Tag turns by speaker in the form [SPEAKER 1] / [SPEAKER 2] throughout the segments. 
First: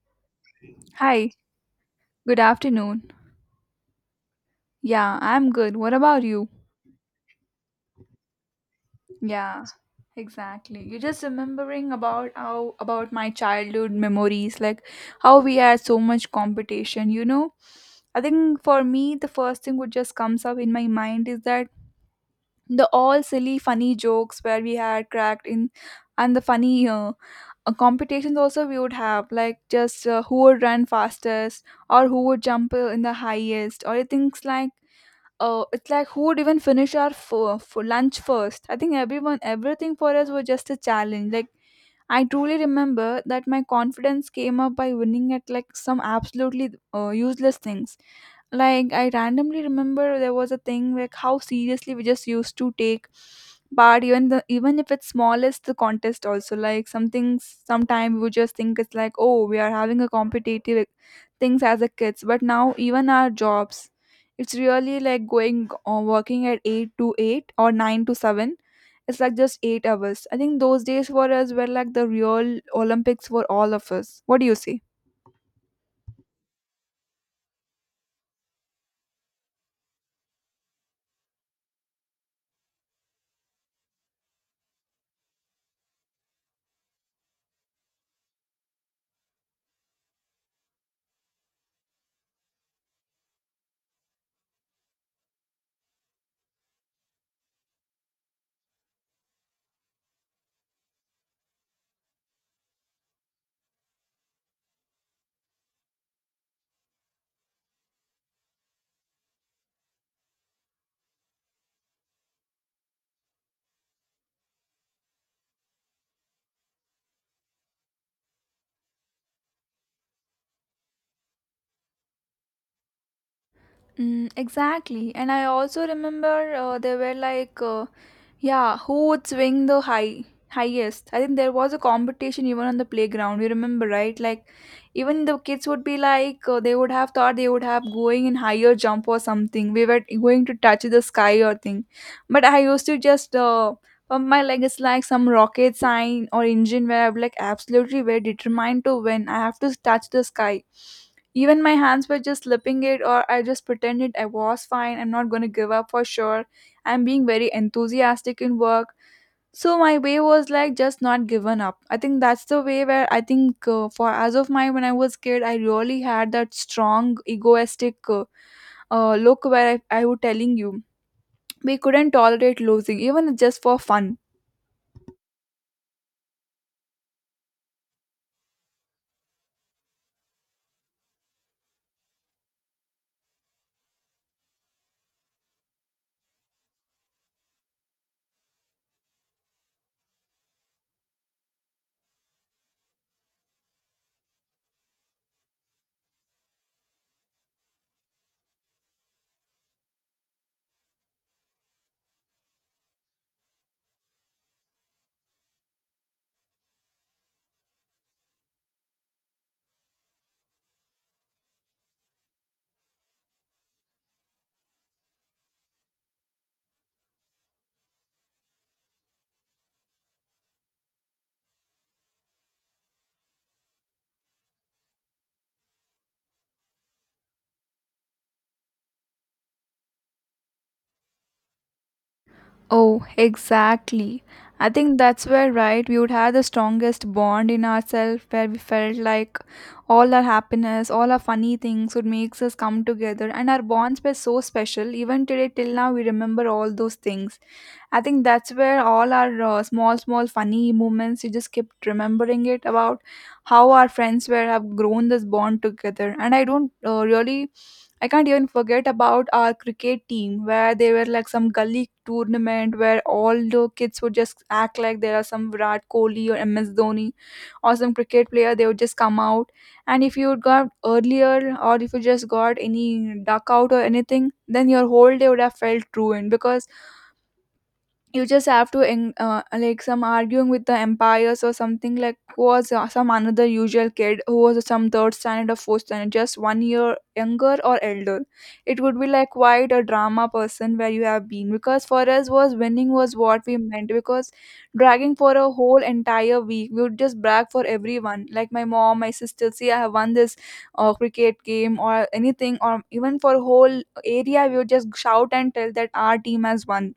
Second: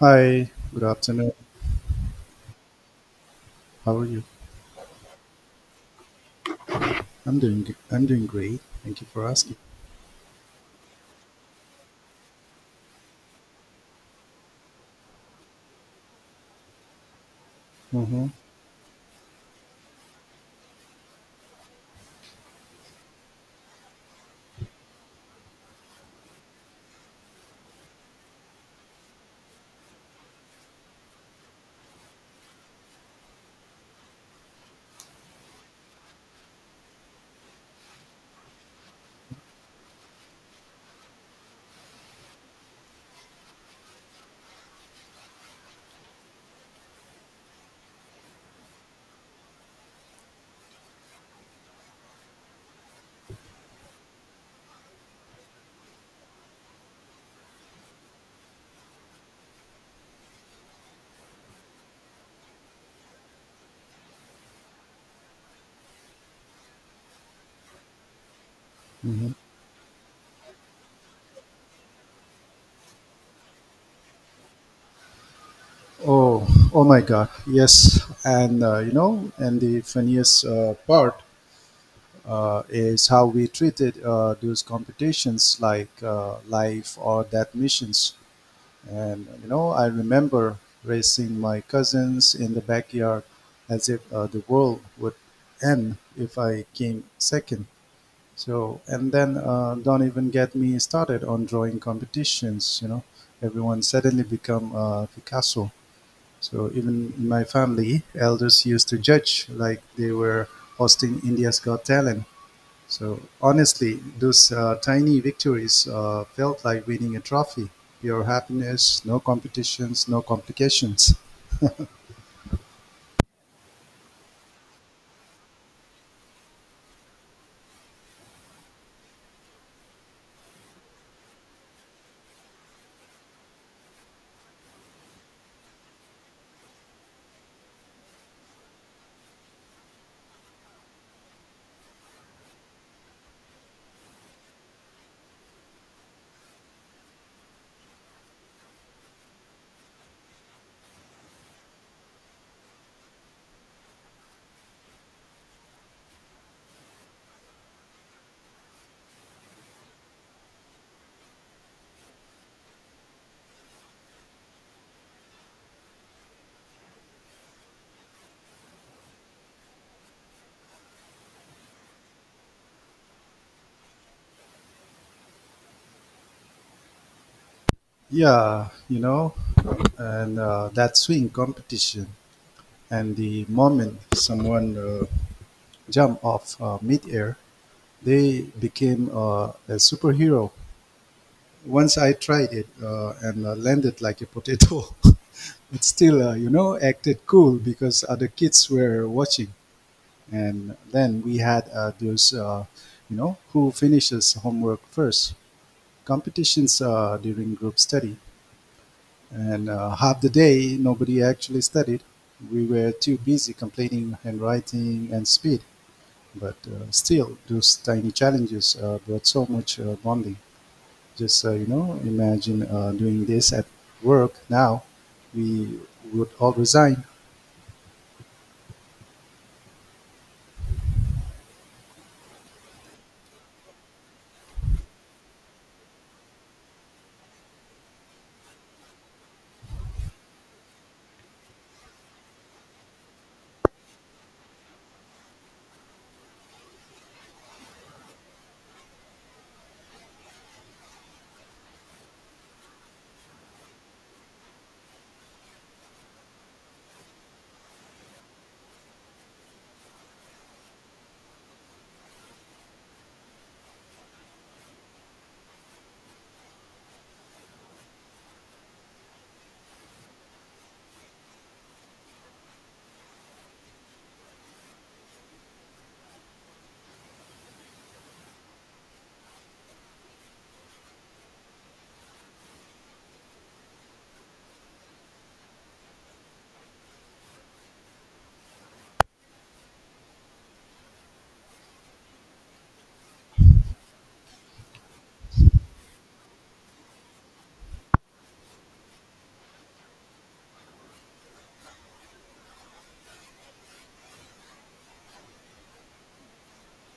[SPEAKER 1] Hi, good
[SPEAKER 2] Hi,
[SPEAKER 1] afternoon.
[SPEAKER 2] good afternoon.
[SPEAKER 1] How are you?
[SPEAKER 2] Yeah, I'm good. What about you?
[SPEAKER 1] I'm doing great. Thank you for asking.
[SPEAKER 2] Yeah, exactly. You're just remembering about how about my childhood memories, like how we had so much competition, you know? I
[SPEAKER 1] Mm-hmm,
[SPEAKER 2] think for me the first thing which just comes up in my mind is that the all silly funny jokes where we had cracked in and the funny competitions also we would have like just who would run fastest or who would jump in the highest or things like it's like who would even finish our for lunch first. I think everyone everything for us was just a challenge like I truly remember that my confidence came up by winning at like some absolutely useless things. Like I randomly remember there was a thing like how seriously we just used to take part even the even if it's smallest the contest also like something sometime we would just think it's like, oh, we are having a competitive things as a kids, but now even our jobs it's really like going or working at 8 to 8 or 9 to 7. It's
[SPEAKER 1] mm-hmm.
[SPEAKER 2] like just 8 hours. I think those days for us were like the real Olympics for all of us. What do you say?
[SPEAKER 1] Oh, oh my God. Yes, and you know, and the funniest part is how we treated those competitions like life or death missions. And you know, I remember racing my cousins in the backyard as if the world would end if I came second. So, and then don't even get me started on drawing competitions. You know, everyone suddenly become Picasso. So even in my family, elders used to judge like they were hosting India's Got Talent. So honestly, those tiny victories felt like winning a trophy. Pure happiness, no competitions, no complications.
[SPEAKER 2] Mm, exactly. And I also remember there were like, yeah, who would swing the highest? I think there was a competition even on the playground. You remember, right? Like, even the kids would be like, they would have thought they would have going in higher jump or something. We were going to touch the sky or thing. But I used to just pump my leg is like some rocket sign or engine where I'm like, absolutely, we're determined to win. I have to touch the sky, even my hands were just slipping it, or I just pretended I was fine. I'm not going to give up for sure. I'm being very enthusiastic in work. So my way was like just not given up. I think that's the way where I think for as of my when I was kid, I really had that strong egoistic look where I was telling you we couldn't tolerate losing even just for fun.
[SPEAKER 1] Yeah, you know, and that swing competition and the moment someone jump off mid-air, they became a superhero. Once I tried it and landed like a potato, but still, you know, acted cool because other kids were watching. And then we had those, you know, who finishes homework first competitions during group study. And half the day, nobody actually studied. We were too busy complaining, handwriting, and speed. But still, those tiny challenges brought so much bonding. Just you know, imagine doing this at work now. We would all resign.
[SPEAKER 2] Oh, exactly. I think that's where, right, we would have the strongest bond in ourselves where we felt like all our happiness, all our funny things would makes us come together and our bonds were so special. Even today till now we remember all those things. I think that's where all our small, small funny moments, you just kept remembering it about how our friends were have grown this bond together. And I don't really, I can't even forget about our cricket team where they were like some gully tournament where all the kids would just act like there are some Virat Kohli or MS Dhoni or some cricket player. They would just come out. And if you got earlier or if you just got any duck out or anything, then your whole day would have felt ruined because you just have to like some arguing with the empires or something like who was some another usual kid who was some third standard or fourth standard just 1 year younger or elder. It would be like quite a drama person where you have been because for us was winning was what we meant because dragging for a whole entire week we would just brag for everyone like my mom, my sister, see, I have won this cricket game or anything, or even for whole area we would just shout and tell that our team has won.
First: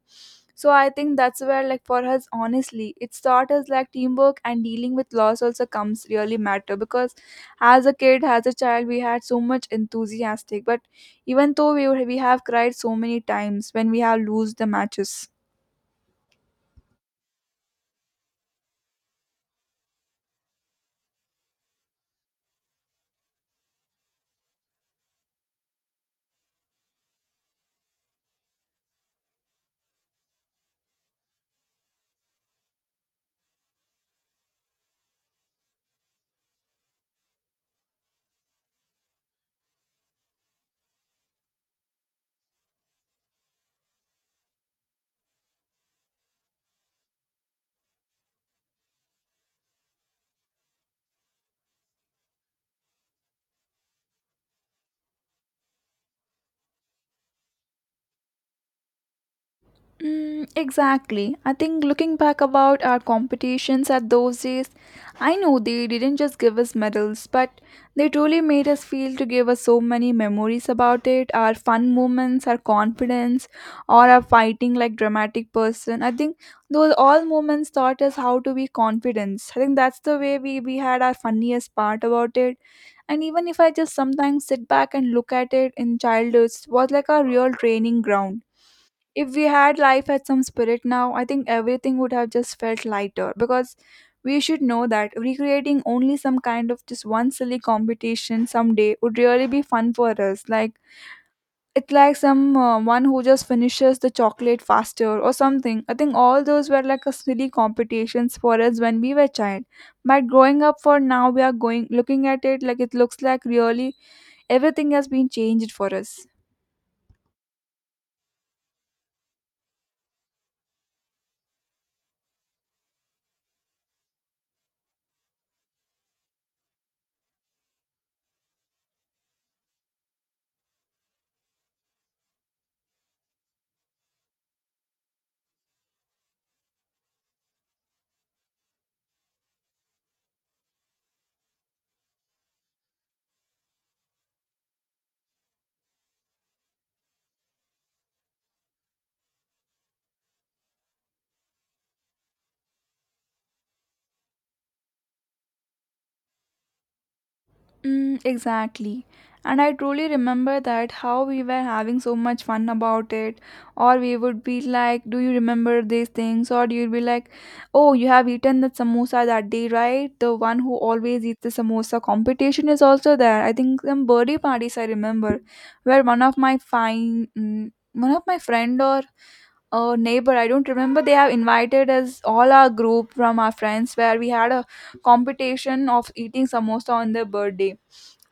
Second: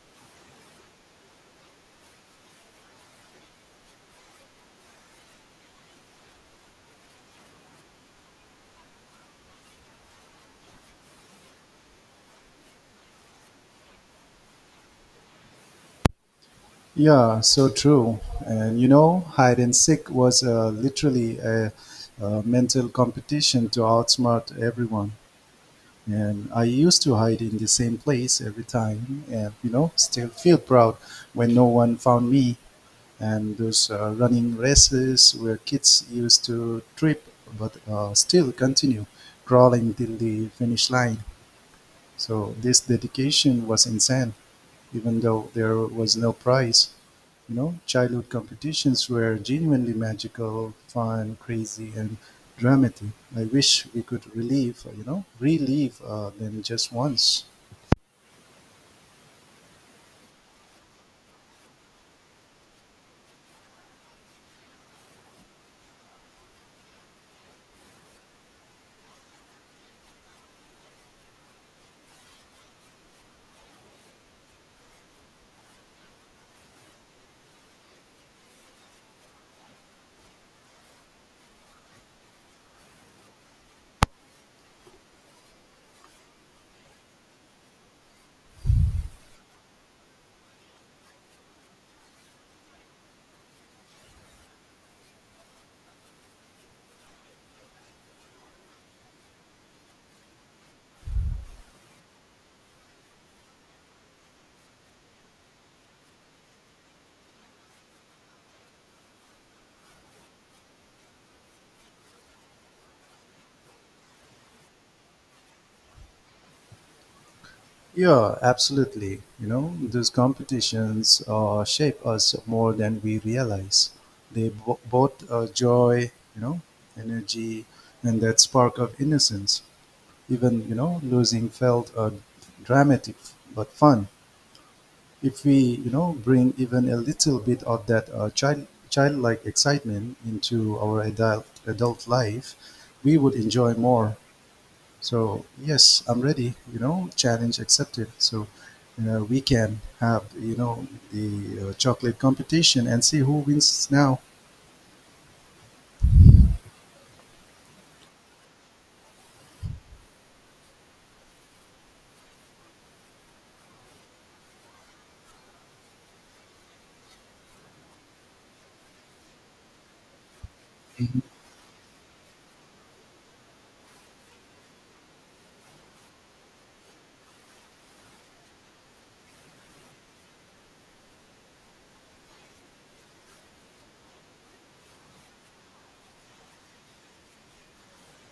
[SPEAKER 2] So I think that's where like for us honestly it's taught us like teamwork and dealing with loss also comes really matter because as a kid, as a child, we had so much enthusiastic, but even though we have cried so many times when we have lose the matches.
[SPEAKER 1] Yeah, so true. And you know, hide and seek was literally a mental competition to outsmart everyone. And I used to hide in the same place every time, and you know, still feel proud when no one found me. And those running races where kids used to trip but still continue crawling till the finish line. So this dedication was insane, even though there was no prize. You know, childhood competitions were genuinely magical, fun, crazy, and dramatic. I wish we could relive, them just once.
[SPEAKER 2] Mm, exactly. I think looking back about our competitions at those days, I know they didn't just give us medals, but they truly made us feel to give us so many memories about it, our fun moments, our confidence, or our fighting like dramatic person. I think those all moments taught us how to be confident. I think that's the way we had our funniest part about it. And even if I just sometimes sit back and look at it in childhood, it was like a real training ground. If we had life had some spirit now, I think everything would have just felt lighter because we should know that recreating only some kind of just one silly competition someday would really be fun for us. Like it's like some one who just finishes the chocolate faster or something. I think all those were like a silly competitions for us when we were child. But growing up for now, we are going looking at it like it looks like really everything has been changed for us.
[SPEAKER 1] Yeah, absolutely. You know, those competitions shape us more than we realize. Both joy, you know, energy, and that spark of innocence. Even, you know, losing felt dramatic but fun. If we, you know, bring even a little bit of that childlike excitement into our adult life, we would enjoy more. So yes, I'm ready. You know, challenge accepted. So we can have you know the chocolate competition and see who wins now.
[SPEAKER 2] Mm, exactly. And I truly remember that how we were having so much fun about it, or we would be like, do you remember these things? Or you'd be like, oh, you have eaten that samosa that day, right? The one who always eats the samosa competition is also there. I think some birthday parties I remember where one of my fine, mm, one of my friend or a neighbor, I don't remember, they have invited us all our group from our friends where we had a competition of eating samosa on their birthday.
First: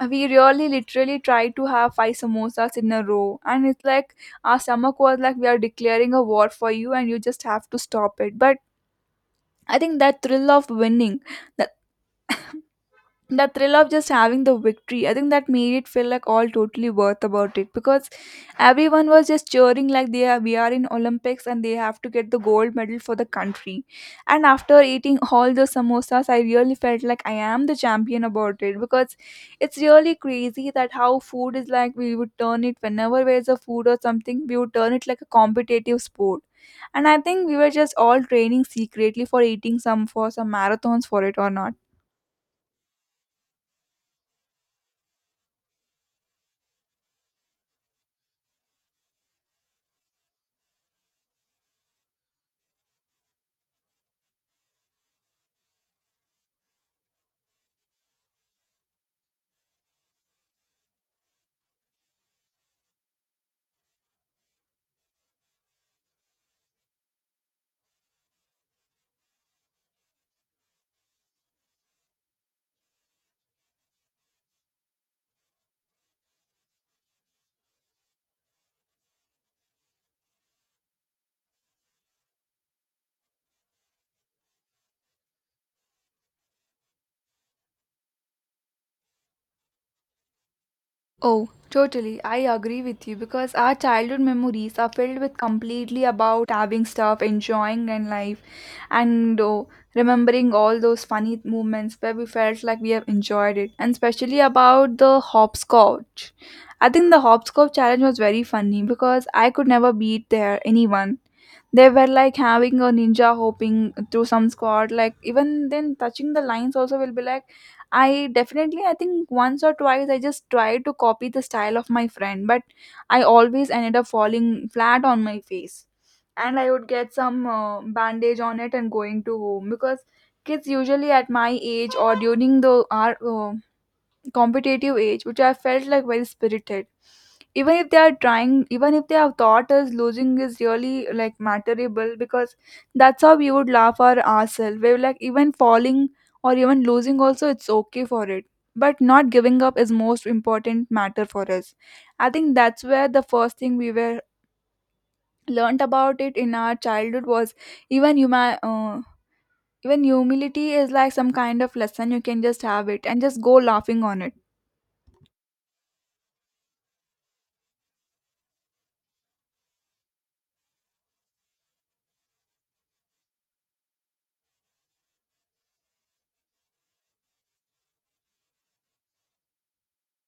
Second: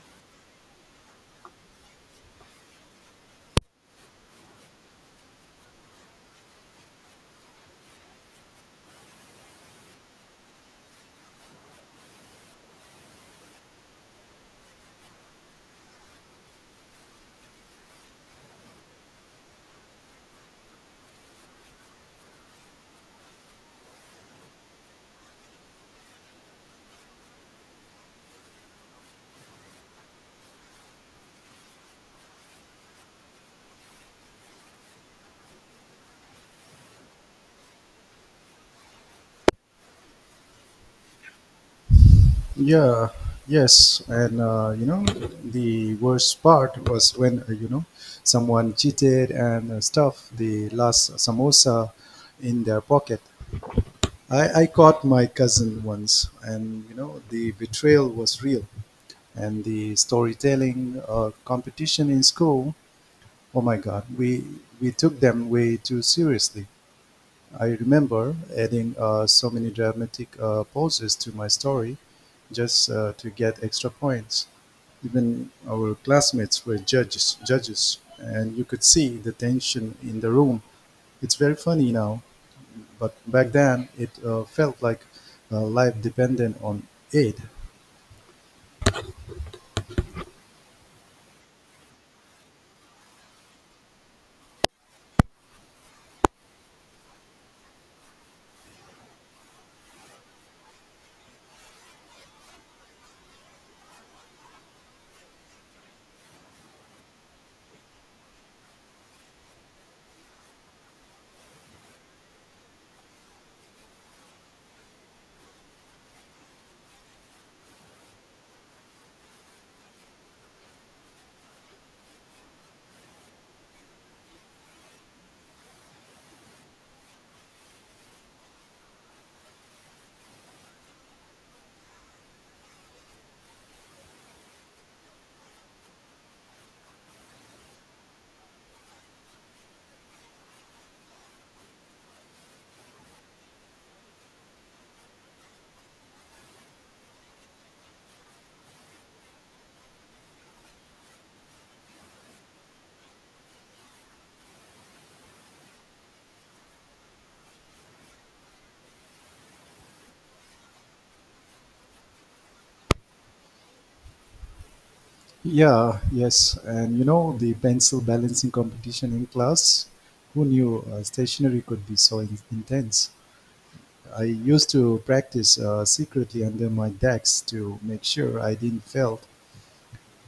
[SPEAKER 2] And we really literally tried to have five samosas in a row, and it's like our stomach was like we are declaring a war for you and you just have to stop it. But I think that thrill of winning, the thrill of just having the victory, I think that made it feel like all totally worth about it because everyone was just cheering like they are, we are in Olympics, and they have to get the gold medal for the country. And after eating all the samosas I really felt like I am the champion about it because it's really crazy that how food is like we would turn it, whenever there's a food or something we would turn it like a competitive sport. And I think we were just all training secretly for eating some, for some marathons for it or not.
[SPEAKER 1] Yeah, yes, and you know the worst part was when you know someone cheated and stuffed the last samosa in their pocket. I caught my cousin once, and you know the betrayal was real. And the storytelling competition in school. Oh my God, we took them way too seriously. I remember adding so many dramatic pauses to my story just to get extra points. Even our classmates were judges, and you could see the tension in the room. It's very funny now, but back then it felt like life depended on it.
[SPEAKER 2] Oh, totally. I agree with you because our childhood memories are filled with completely about having stuff, enjoying and life, and oh, remembering all those funny moments where we felt like we have enjoyed it, and especially about the hopscotch. I think the hopscotch challenge was very funny because I could never beat there anyone. They were like having a ninja hopping through some squad. Like even then, touching the lines also will be like I definitely, I think once or twice I just tried to copy the style of my friend, but I always ended up falling flat on my face. And I would get some bandage on it and going to home because kids usually at my age or during the our competitive age which I felt like very spirited, even if they are trying, even if they have taught us losing is really like matterable because that's how we would laugh our ourselves. We're like even falling or even losing also it's okay for it, but not giving up is most important matter for us. I think that's where the first thing we were learnt about it in our childhood was even you even humility is like some kind of lesson you can just have it and just go laughing on it.
[SPEAKER 1] Yeah, yes. And you know, the pencil balancing competition in class, who knew stationery could be so intense? I used to practice secretly under my decks to make sure I didn't fail.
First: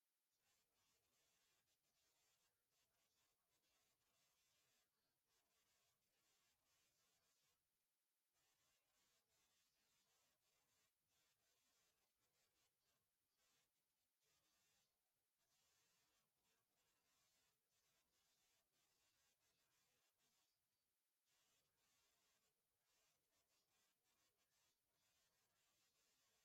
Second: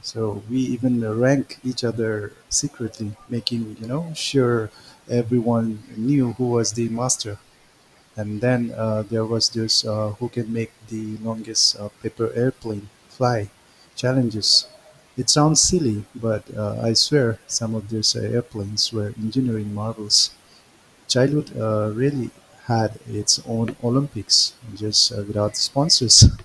[SPEAKER 1] So we even rank each other secretly, making, you know, sure everyone knew who was the master. And then there was this who can make the longest paper airplane fly challenges. It sounds silly, but I swear some of these airplanes were engineering marvels. Childhood really had its own Olympics, just without sponsors.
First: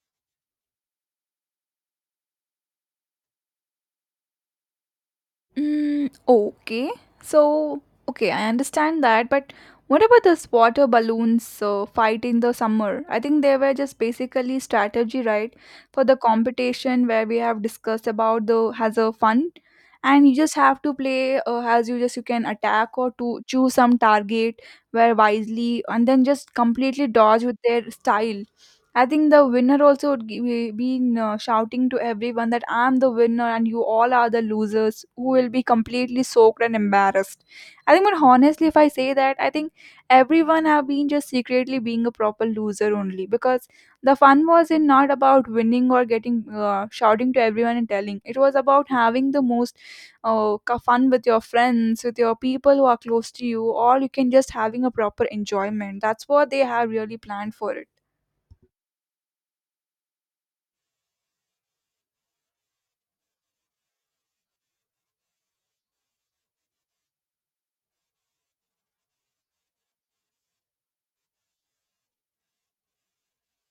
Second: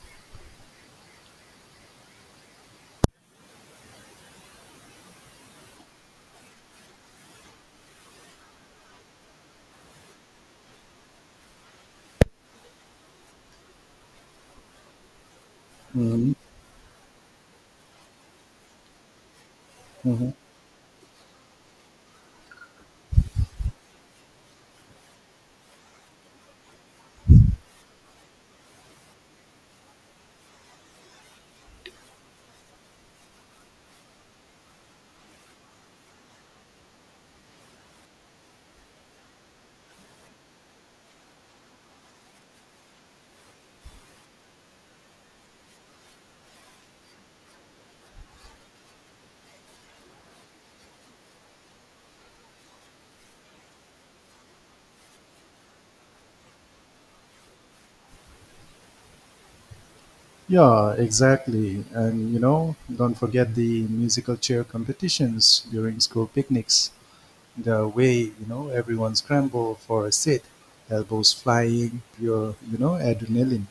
[SPEAKER 2] Mm, okay. So, okay, I understand that, but what about this water balloons fight in the summer? I think they were just basically strategy, right, for the
[SPEAKER 1] Mhm,
[SPEAKER 2] competition where we have discussed about the has a fun, and
[SPEAKER 1] mhm.
[SPEAKER 2] you just have to play as you just you can attack or to choose some target where wisely and then just completely dodge with their style. I think the winner also would be been shouting to everyone that I'm the winner and you all are the losers who will be completely soaked and embarrassed. I think, but honestly, if I say that, I think everyone have been just secretly being a proper loser only because the fun was in not about winning or getting shouting to everyone and telling. It was about having the most fun with your friends, with your people who are close to you, or you can just having a proper enjoyment. That's what they have really planned for it.
[SPEAKER 1] Yeah, exactly. And you know, don't forget the musical chair competitions during school picnics. The way you know everyone scramble for a seat, elbows flying, pure you know adrenaline.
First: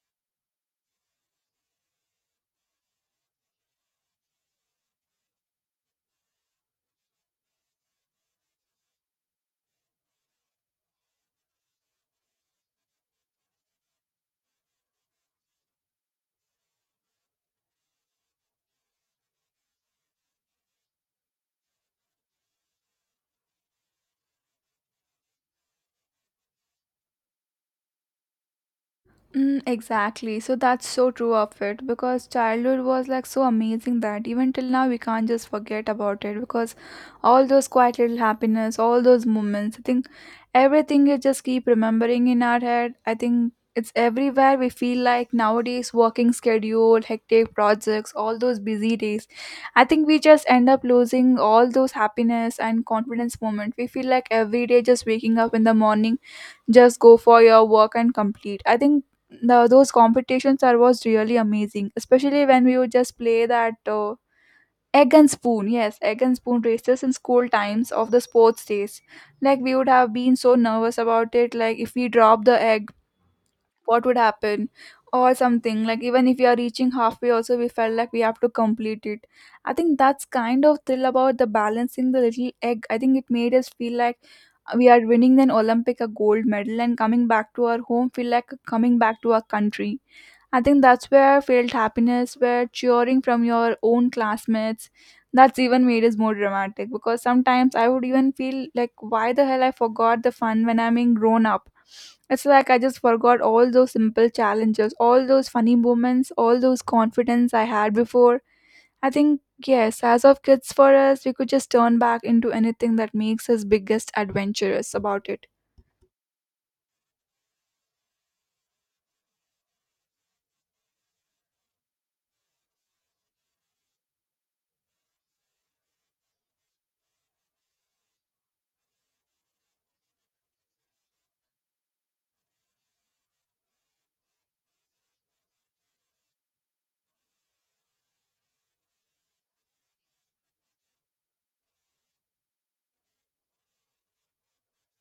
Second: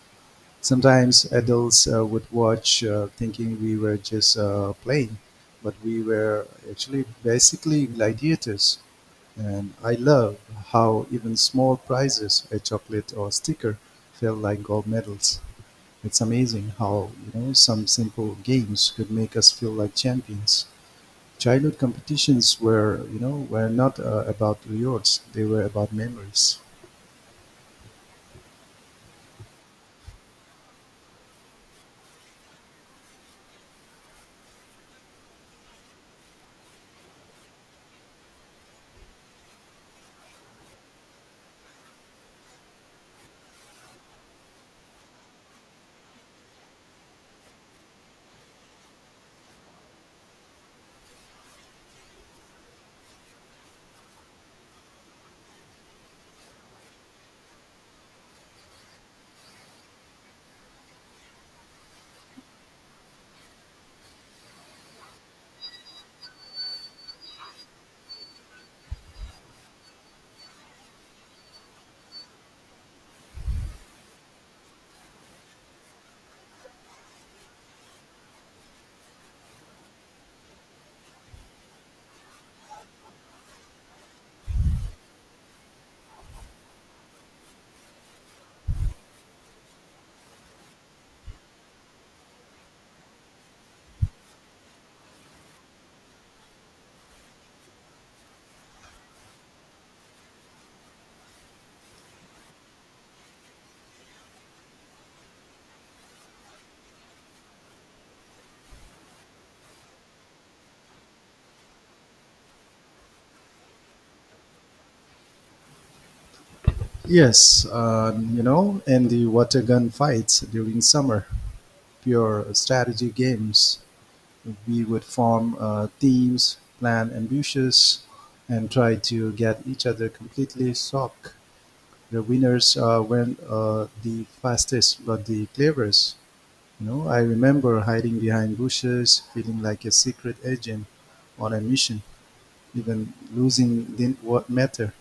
[SPEAKER 1] Sometimes adults would watch thinking we were just playing, but we were actually basically gladiators. And I love how even small prizes, a chocolate or sticker, felt like gold medals. It's amazing how you know some simple games could make us feel like champions. Childhood competitions were, you know, were not about rewards. They were about memories.
[SPEAKER 2] Mm, exactly. So that's so true of it because childhood was like so amazing that even till now we can't just forget about it because all those quiet little happiness, all those moments, I think everything you just keep remembering in our head. I think it's everywhere we feel like nowadays working schedule, hectic projects, all those busy days. I think we just end up losing all those happiness and confidence moment. We feel like every day just waking up in the morning just go for your work and complete. I think those competitions are was really amazing, especially when we would just play that egg and spoon races in school times of the sports days. Like we would have been so nervous about it, like if we drop the egg what would happen, or something like even if we are reaching halfway also we felt like we have to complete it. I think that's kind of thrill about the balancing the little egg. I think it made us feel like we are winning an olympic a gold medal and coming back to our home, feel like coming back to our country. I think that's where I felt happiness, where cheering from your own classmates, that's even made it more dramatic because sometimes I would even feel like, why the hell I forgot the fun when I'm being grown up? It's like I just forgot all those simple challenges, all those funny moments, all those confidence I had before. I think, yes, as of kids for us, we could just turn back into anything that makes us biggest adventurous about it.
[SPEAKER 1] Yes, you know, and the water gun fights during summer, pure strategy games. We would form teams, plan ambushes, and try to get each other completely soaked. The winners weren't the fastest, but the cleverest. You know, I remember hiding behind bushes, feeling like a secret agent on a mission. Even losing didn't what matter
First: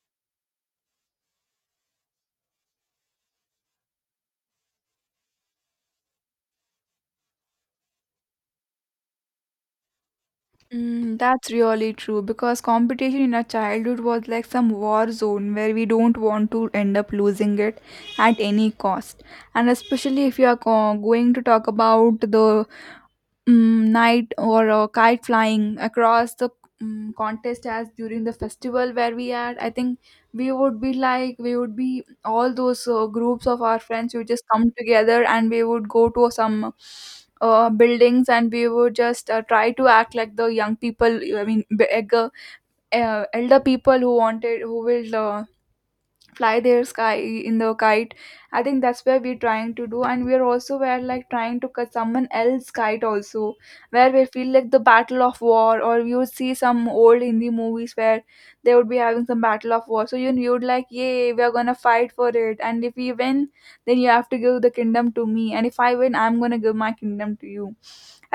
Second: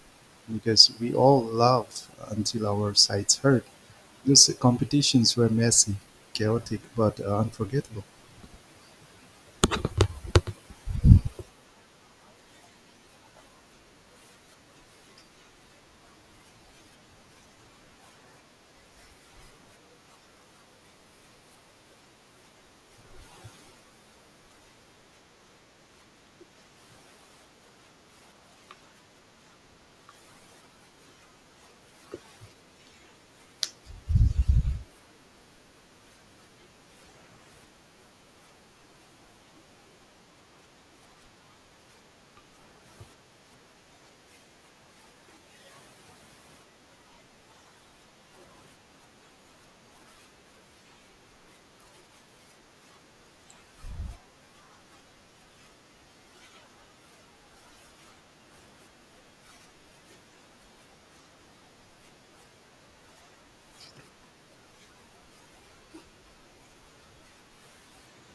[SPEAKER 1] because we all love until our sides hurt. Those competitions were messy, chaotic, but unforgettable.
[SPEAKER 2] Mm, that's really true because competition in our childhood was like some war zone where we don't want to end up losing it at any cost. And especially if you are going to talk about the night or kite flying across the contest as during the festival where we at, I think we would be all those groups of our friends who just come together, and we would go to some buildings, and we would just try to act like the young people, I mean elder people who wanted who will fly their sky in the kite. I think that's where we're trying to do, and we're also where like trying to cut someone else kite also, where we feel like the battle of war, or you would see some old Hindi movies where they would be having some battle of war. So you would like, yay, we're gonna fight for it, and if we win then you have to give the kingdom to me, and if I win I'm gonna give my kingdom to you.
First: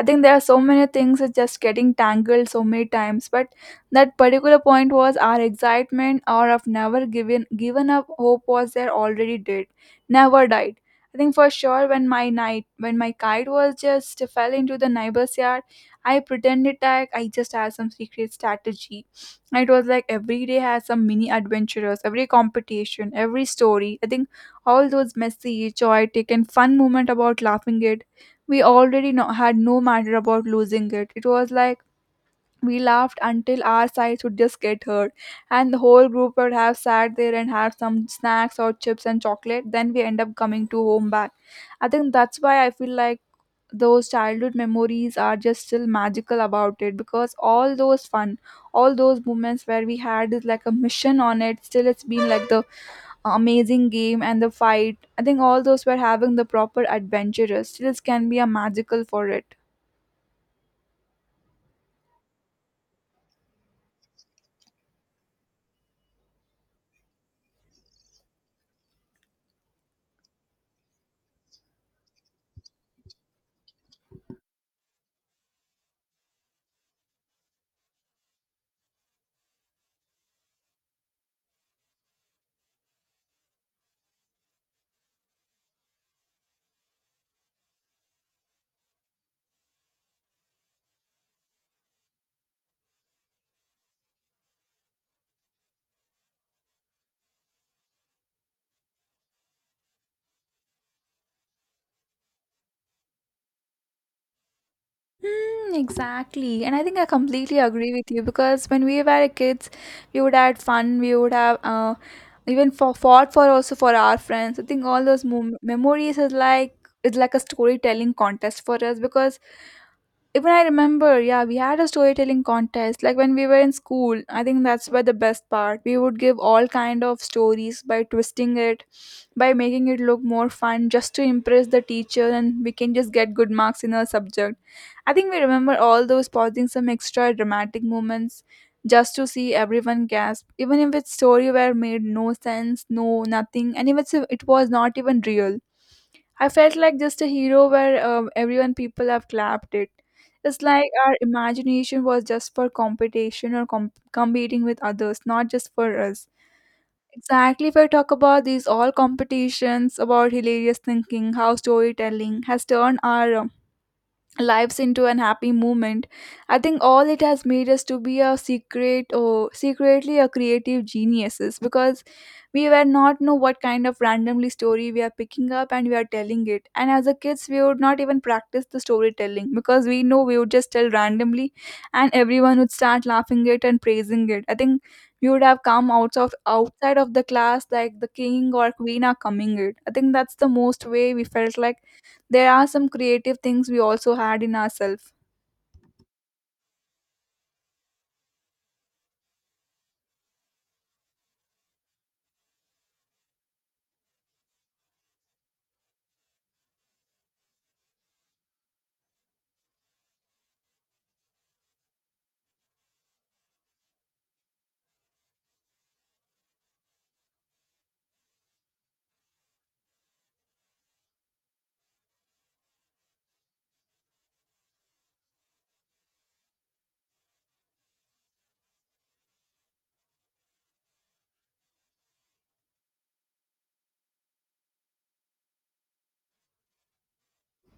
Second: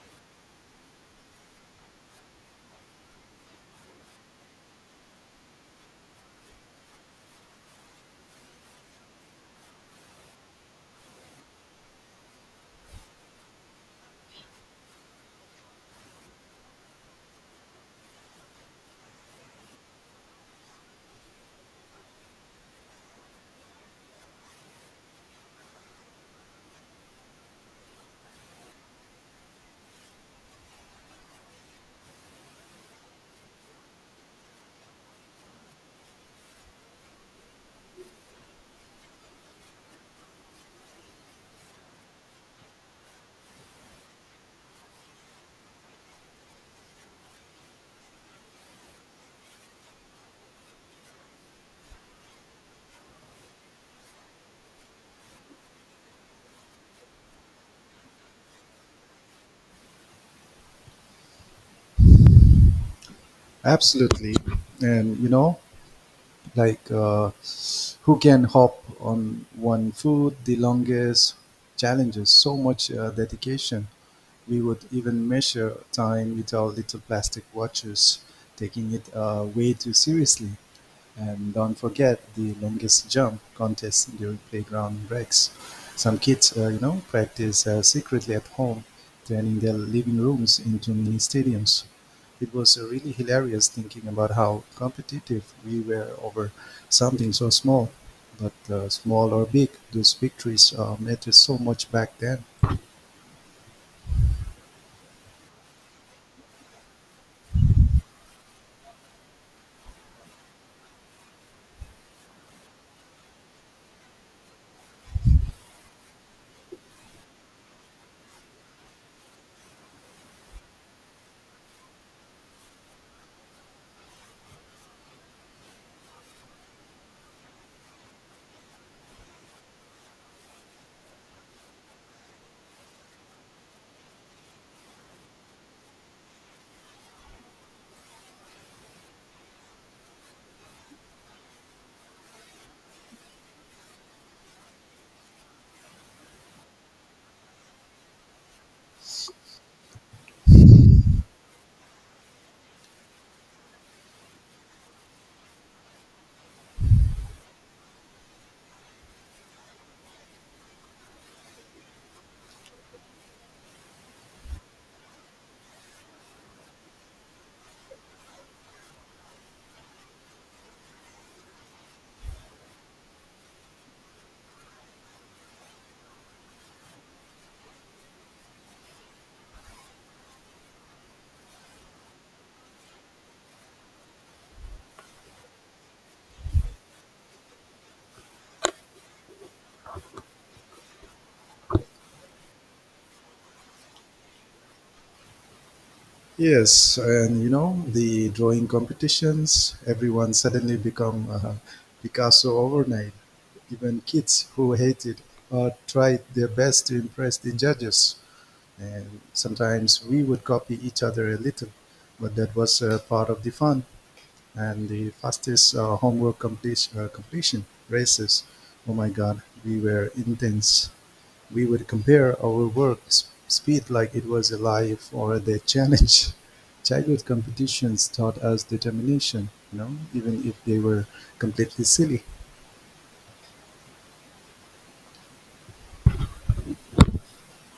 [SPEAKER 2] I think there are so many things it's just getting tangled so many times. But that particular point was our excitement or of never given up hope was there already did. Never died. I think for sure when my kite was just fell into the neighbor's yard, I pretended like I just had some secret strategy. It was like every day has some mini adventures, every competition, every story. I think all those messy, chaotic, and fun moment about laughing it, we already had no matter about losing it. It was like we laughed until our sides would just get hurt, and the whole group would have sat there and have some snacks or chips and chocolate. Then we end up coming to home back. I think that's why I feel like those childhood memories are just still magical about it, because all those fun, all those moments where we had is like a mission on it. Still, it's been like the amazing game and the fight. I think all those were having the proper adventurous. Still, it can be a magical for it.
[SPEAKER 1] Absolutely, and you know, like who can hop on one foot the longest challenges? So much dedication. We would even measure time with our little plastic watches, taking it way too seriously. And don't forget the longest jump contest during playground breaks. Some kids, you know, practice secretly at home, turning their living rooms into mini stadiums. It was really hilarious thinking about how competitive we were over something so small. But small or big, those victories mattered so much back then.
[SPEAKER 2] Mm, exactly. And I think I completely agree with you because when we were kids, we would have fun, we would have, even for fought for also for our friends. I think all those memories is like it's like a storytelling contest for us, because even I remember, yeah, we had a storytelling contest like when we were in school. I think that's where the best part. We would give all kind of stories by twisting it, by making it look more fun, just to impress the teacher and we can just get good marks in our subject. I think we remember all those pausing some extra dramatic moments just to see everyone gasp, even if its story were made no sense, no nothing, and even if it was not even real. I felt like just a hero, where everyone people have clapped it. It's like our imagination was just for competition or competing with others, not just for us. Exactly, if I talk about these all competitions about hilarious thinking, how storytelling has turned our lives into an happy moment. I think all it has made us to be a secret or secretly a creative geniuses, because we were not know what kind of randomly story we are picking up and we are telling it. And as a kids we would not even practice the storytelling because we know we would just tell randomly, and everyone would start laughing it and praising it. I think we would have come out of outside of the class like the king or queen are coming it. I think that's the most way we felt like there are some creative things we also had in ourselves.
[SPEAKER 1] Yes, and you know the drawing competitions. Everyone suddenly become Picasso overnight. Even kids who hated or tried their best to impress the judges. And sometimes we would copy each other a little, but that was part of the fun. And the fastest completion races. Oh my God, we were intense. We would compare our speed like it was a life or a dead challenge. Childhood competitions taught us determination, you know, even if they were completely silly.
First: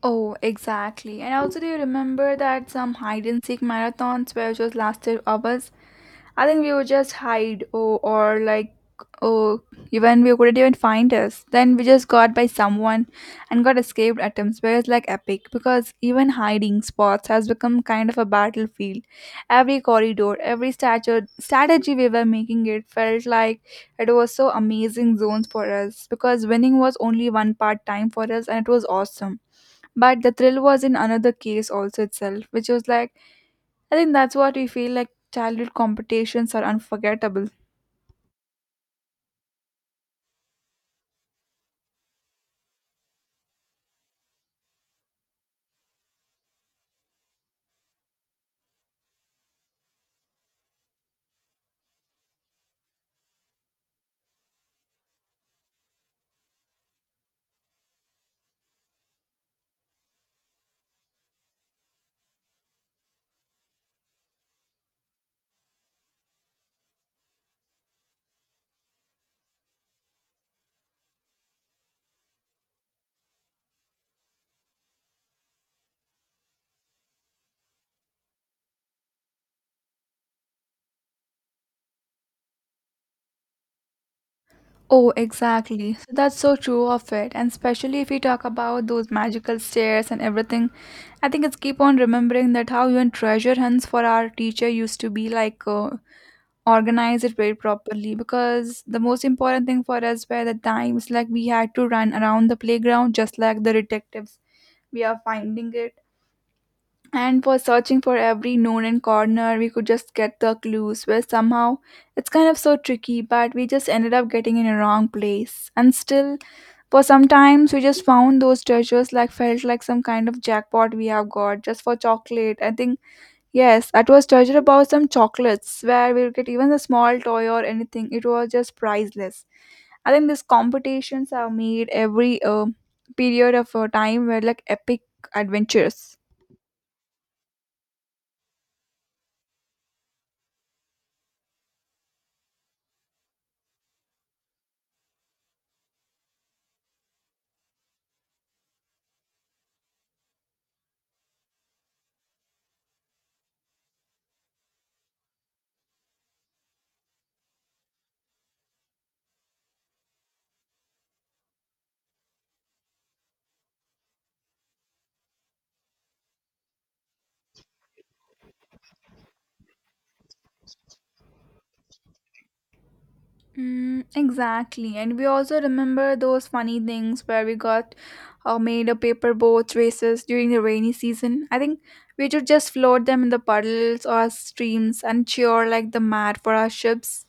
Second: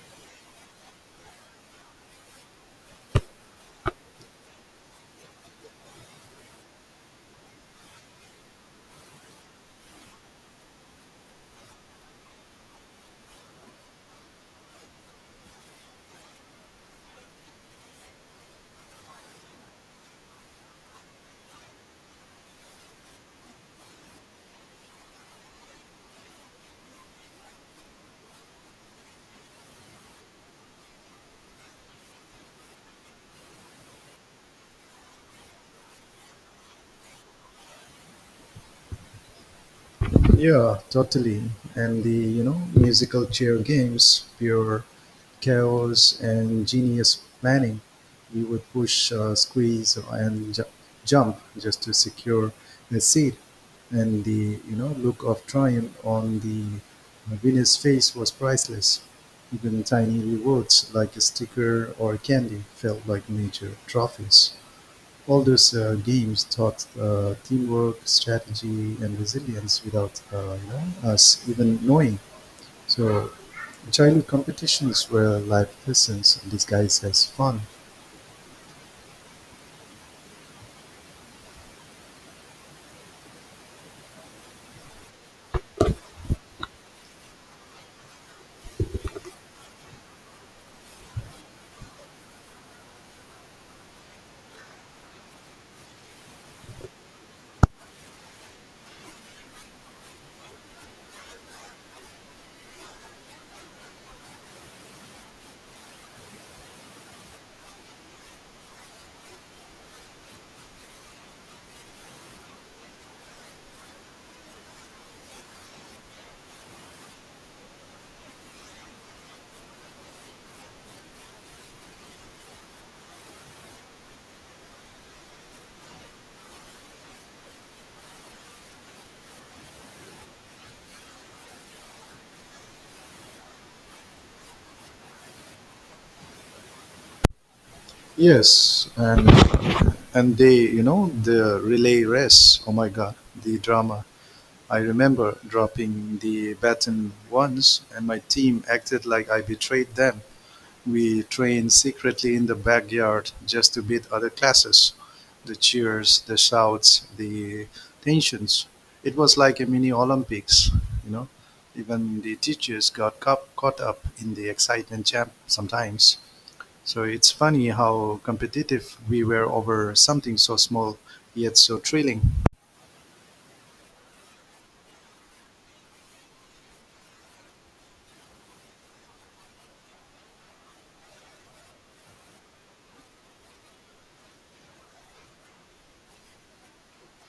[SPEAKER 2] Oh, exactly. And also, do you remember that some hide and seek marathons where just lasted hours? I think we would just hide, or like oh even we couldn't even find us. Then we just got by someone and got escaped attempts where it's like epic, because even hiding spots has become kind of a battlefield. Every corridor, every statue strategy we were making it felt like it was so amazing zones for us, because winning was only one part time for us and it was awesome. But the thrill was in another case also itself, which was like, I think that's what we feel like childhood competitions are unforgettable.
[SPEAKER 1] Yeah, totally. And the, you know, musical chair games, pure chaos and genius planning. You would push, squeeze, and jump just to secure a seat. And the, you know, look of triumph on the winner's face was priceless. Even tiny rewards like a sticker or candy felt like major trophies. All those games taught teamwork, strategy, and resilience without you know, us even knowing. So, childhood competitions were life lessons disguised as fun.
[SPEAKER 2] Oh, exactly. So that's so true of it. And especially if we talk about those magical stairs and everything, I think it's keep on remembering that how even treasure hunts for our teacher used to be like organize it very properly, because the most important thing for us were the times like we had to run around the playground just like the detectives. We are finding it, and for searching for every nook and corner we could just get the clues where somehow it's kind of so tricky, but we just ended up getting in a wrong place. And still, for sometimes we just found those treasures like felt like some kind of jackpot we have got just for chocolate. I think, yes, that was treasure about some chocolates where we'll get even a small toy or anything, it was just priceless. I think these competitions have made every period of time were like epic adventures.
[SPEAKER 1] Yes, and they, you know, the relay race. Oh my God, the drama! I remember dropping the baton once, and my team acted like I betrayed them. We train secretly in the backyard just to beat other classes. The cheers, the shouts, the tensions. It was like a mini Olympics, you know. Even the teachers got caught up in the excitement jam sometimes. So it's funny how competitive we were over something so small yet so thrilling.
[SPEAKER 2] Mm, exactly. And we also remember those funny things where we got, made a paper boat races during the rainy season. I think we should just float them in the puddles or streams and cheer like the mad for our ships.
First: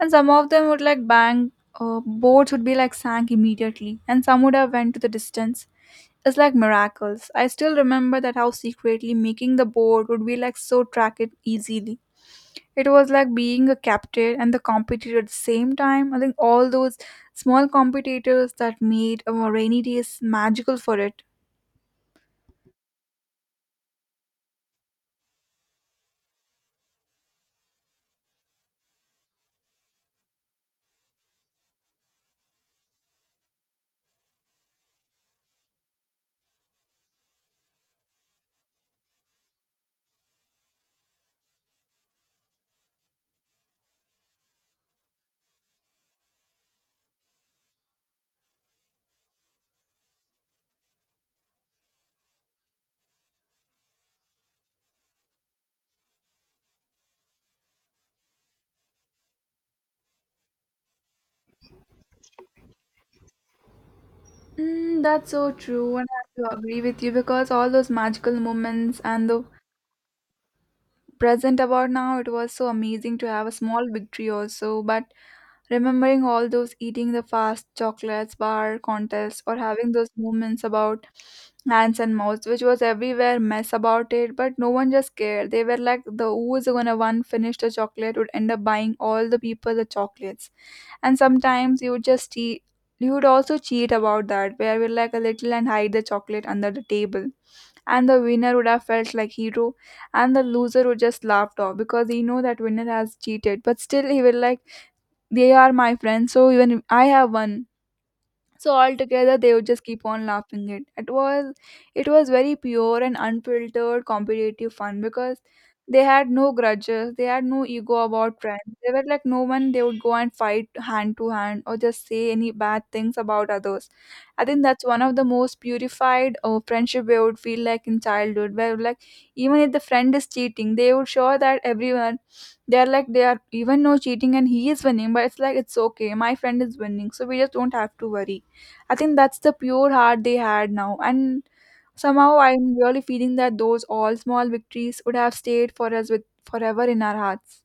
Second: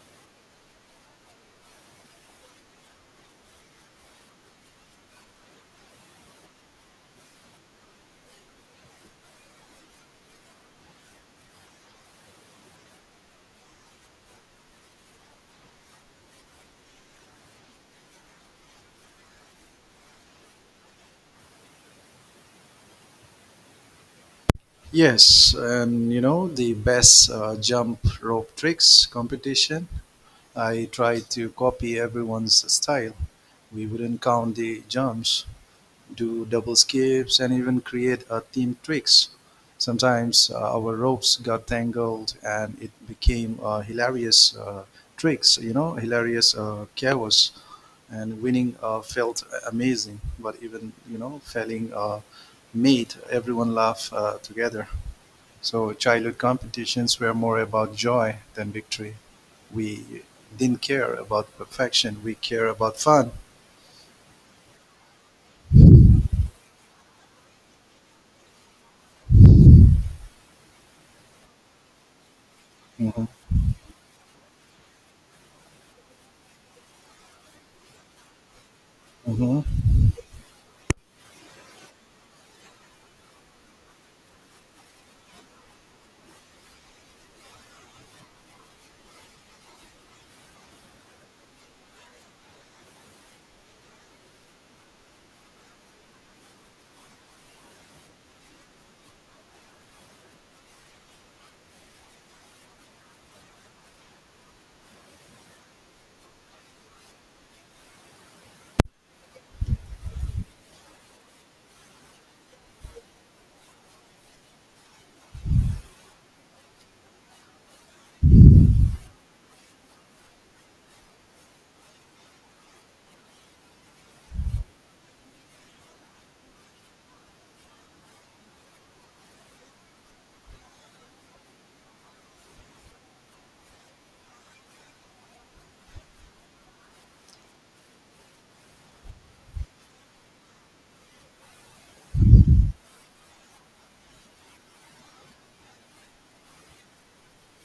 [SPEAKER 2] And some of them would like bang, boats would be like sank immediately, and some would have went to the distance. It's like miracles. I still remember that how secretly making the boat would be like so track it easily. It was like being a captain and the competitor at the same time. I think all those small competitors that made our rainy days magical for it.
[SPEAKER 1] Yes, and you know, the best jump rope tricks competition. I tried to copy everyone's style. We wouldn't count the jumps, do double skips, and even create a team tricks. Sometimes our ropes got tangled, and it became hilarious tricks. You know, hilarious chaos. And winning felt amazing, but even you know, failing made everyone laugh together. So childhood competitions were more about joy than victory. We didn't care about perfection. We care about fun.
[SPEAKER 2] Mm, that's so true, and I have to agree with you because all those magical moments and the present about now, it was so amazing
[SPEAKER 1] Hmm.
[SPEAKER 2] to have a small victory also. But remembering all those eating the fast chocolates bar contests, or
[SPEAKER 1] Hmm.
[SPEAKER 2] having those moments about hands and mouths, which was everywhere mess about it, but no one just cared. They were like the who's gonna one finish the chocolate would end up buying all the people the chocolates. And sometimes you would also cheat about that, where we like a little and hide the chocolate under the table. And the winner would have felt like hero, and the loser would just laughed off because he know that winner has cheated, but still he will like they are my friends, so even I have one. So altogether, they would just keep on laughing it. It was very pure and unfiltered competitive fun, because they had no grudges. They had no ego about friends. They were like no one. They would go and fight hand to hand or just say any bad things about others. I think that's one of the most purified friendship we would feel like in childhood, where like even if the friend is cheating, they would show that everyone they are even no cheating and he is winning, but it's like it's okay, my friend is winning, so we just don't have to worry. I think that's the pure heart they had now. And somehow I'm really feeling that those all small victories would have stayed for us with forever in our hearts.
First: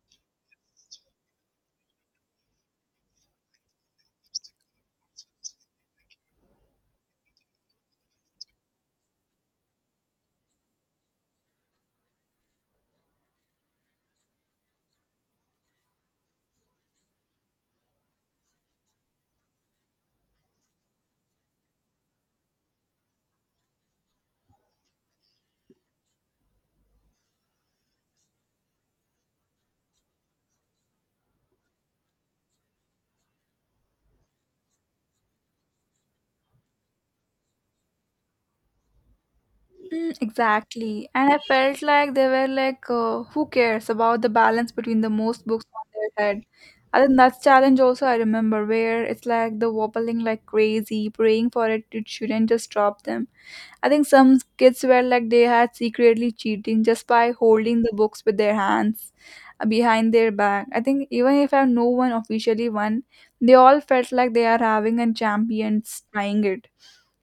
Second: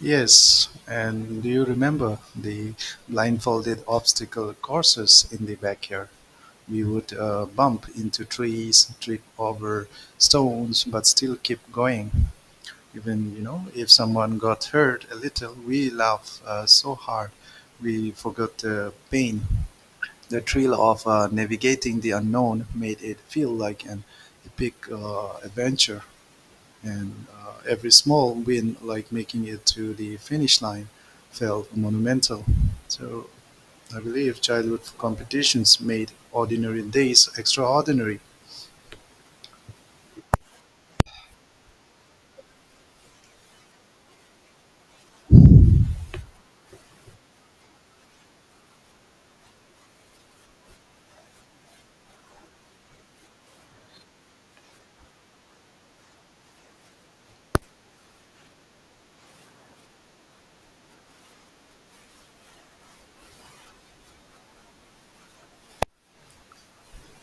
[SPEAKER 1] Yes. And do you remember the blindfolded obstacle courses in the backyard? We would bump into trees, trip over stones, but still keep going. Even you know, if someone got hurt a little, we laugh so hard, we forgot the pain. The thrill of navigating the unknown made it feel like an epic adventure, and every small win, like making it to the finish line, felt monumental. So I believe childhood competitions made ordinary days extraordinary.
[SPEAKER 2] Mm, exactly. And I felt like they were like, who cares about the balance between the most books on their head? I think that's challenge also I remember, where it's like the wobbling like crazy, praying for it, it shouldn't just drop them. I think some kids were like they had secretly cheating just by holding the books with their hands behind their back. I think even if I no one officially won, they all felt like they are having a champion trying it.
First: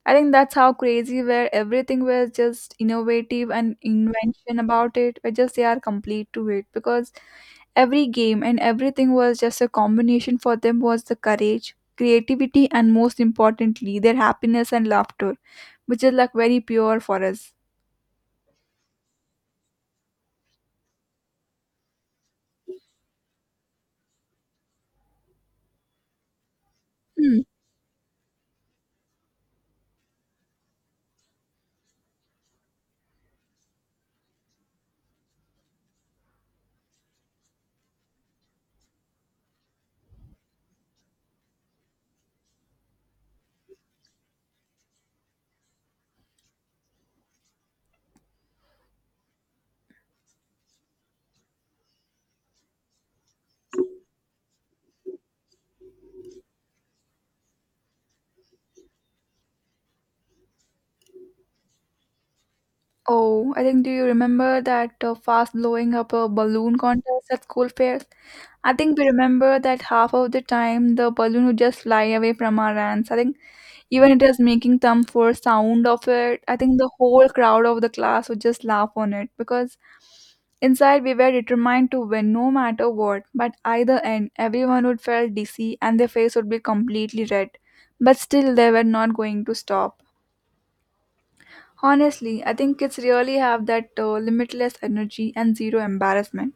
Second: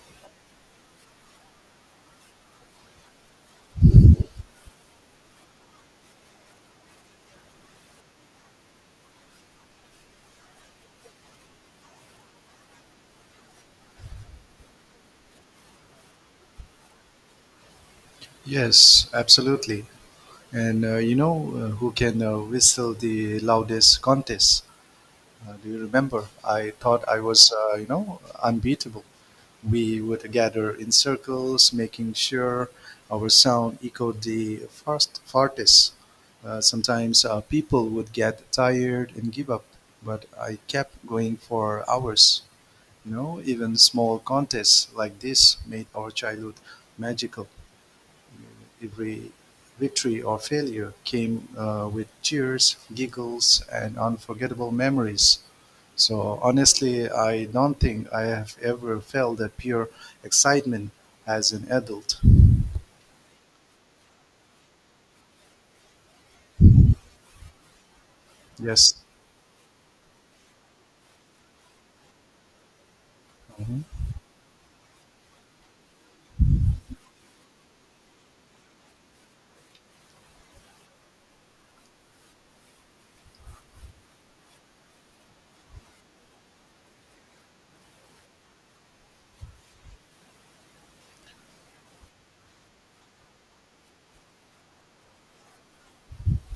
[SPEAKER 2] I think that's how crazy where everything was just innovative and invention about it. Or just they are complete to it, because every game and everything was just a combination for them was the courage, creativity, and most importantly, their happiness and laughter, which is like very pure for us.
[SPEAKER 1] Yes, absolutely. And you know who can whistle the loudest contest? Do you remember? I thought I
[SPEAKER 2] Hmm.
[SPEAKER 1] was, you know, unbeatable. We would gather in circles, making sure our sound echoed farthest. Sometimes people would get tired and give up, but I kept going for hours. You know, even small contests like this made our childhood magical. Every victory or failure came with cheers, giggles, and unforgettable memories. So honestly, I don't think I have ever felt that pure excitement as an adult.
[SPEAKER 2] Oh, I think do you remember that fast blowing up a balloon contest at school fairs? I think
[SPEAKER 1] Yes.
[SPEAKER 2] we remember that half of the time the balloon would just fly away from our hands. I think
[SPEAKER 1] Mhm.
[SPEAKER 2] even it was making some for sound of it. I think the whole crowd of the class would just laugh on it, because inside we were determined to win no matter what. But either end, everyone would feel dizzy and their face would be completely red. But still, they were not going to stop. Honestly, I think kids really have that limitless energy and zero embarrassment.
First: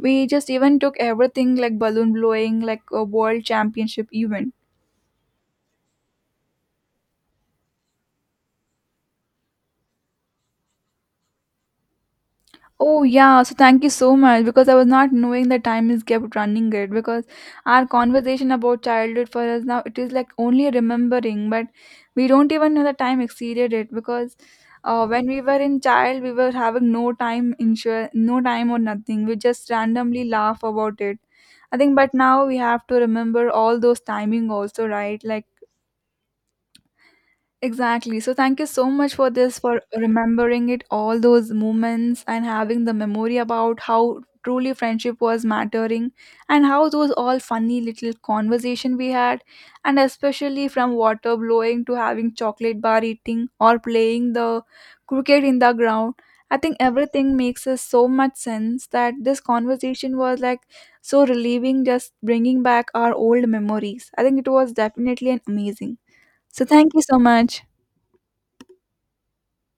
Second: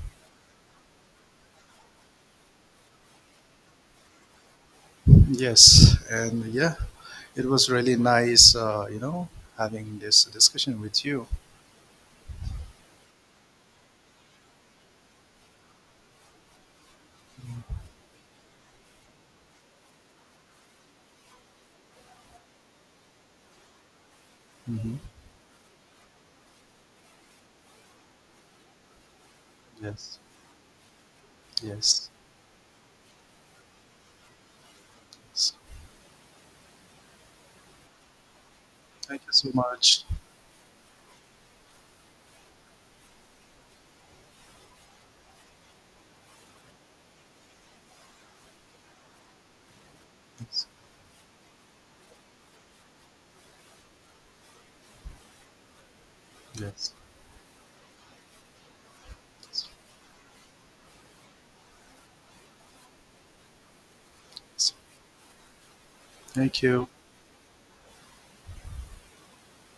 [SPEAKER 2] We just even took everything like balloon blowing, like a world championship event.
[SPEAKER 1] Yes. And yeah, it was really nice, you know, having this discussion with you.
[SPEAKER 2] Oh yeah, so thank you so much, because I was not knowing the time is kept running it, because our conversation about childhood for us now it is like only remembering, but we don't even know the time exceeded it, because
[SPEAKER 1] Hmm.
[SPEAKER 2] when we were in child we were having no time or nothing, we just
[SPEAKER 1] Yes.
[SPEAKER 2] randomly laugh about it. I think,
[SPEAKER 1] Yes.
[SPEAKER 2] but now we have to remember all those timing also, right, like.
[SPEAKER 1] Yes.
[SPEAKER 2] Exactly. So thank you so much
[SPEAKER 1] Thank
[SPEAKER 2] for
[SPEAKER 1] you so
[SPEAKER 2] this, for
[SPEAKER 1] much.
[SPEAKER 2] remembering it, all those moments, and having the memory about how truly friendship was mattering, and how those all funny little conversation we had, and
[SPEAKER 1] Yes.
[SPEAKER 2] especially from water blowing to having chocolate bar eating or playing the cricket in the ground. I think
[SPEAKER 1] Yes.
[SPEAKER 2] everything makes us so much sense that this
[SPEAKER 1] Yes.
[SPEAKER 2] conversation was like so relieving, just bringing back our old memories. I think it was definitely an amazing.
[SPEAKER 1] Thank
[SPEAKER 2] So
[SPEAKER 1] you.
[SPEAKER 2] thank you so much.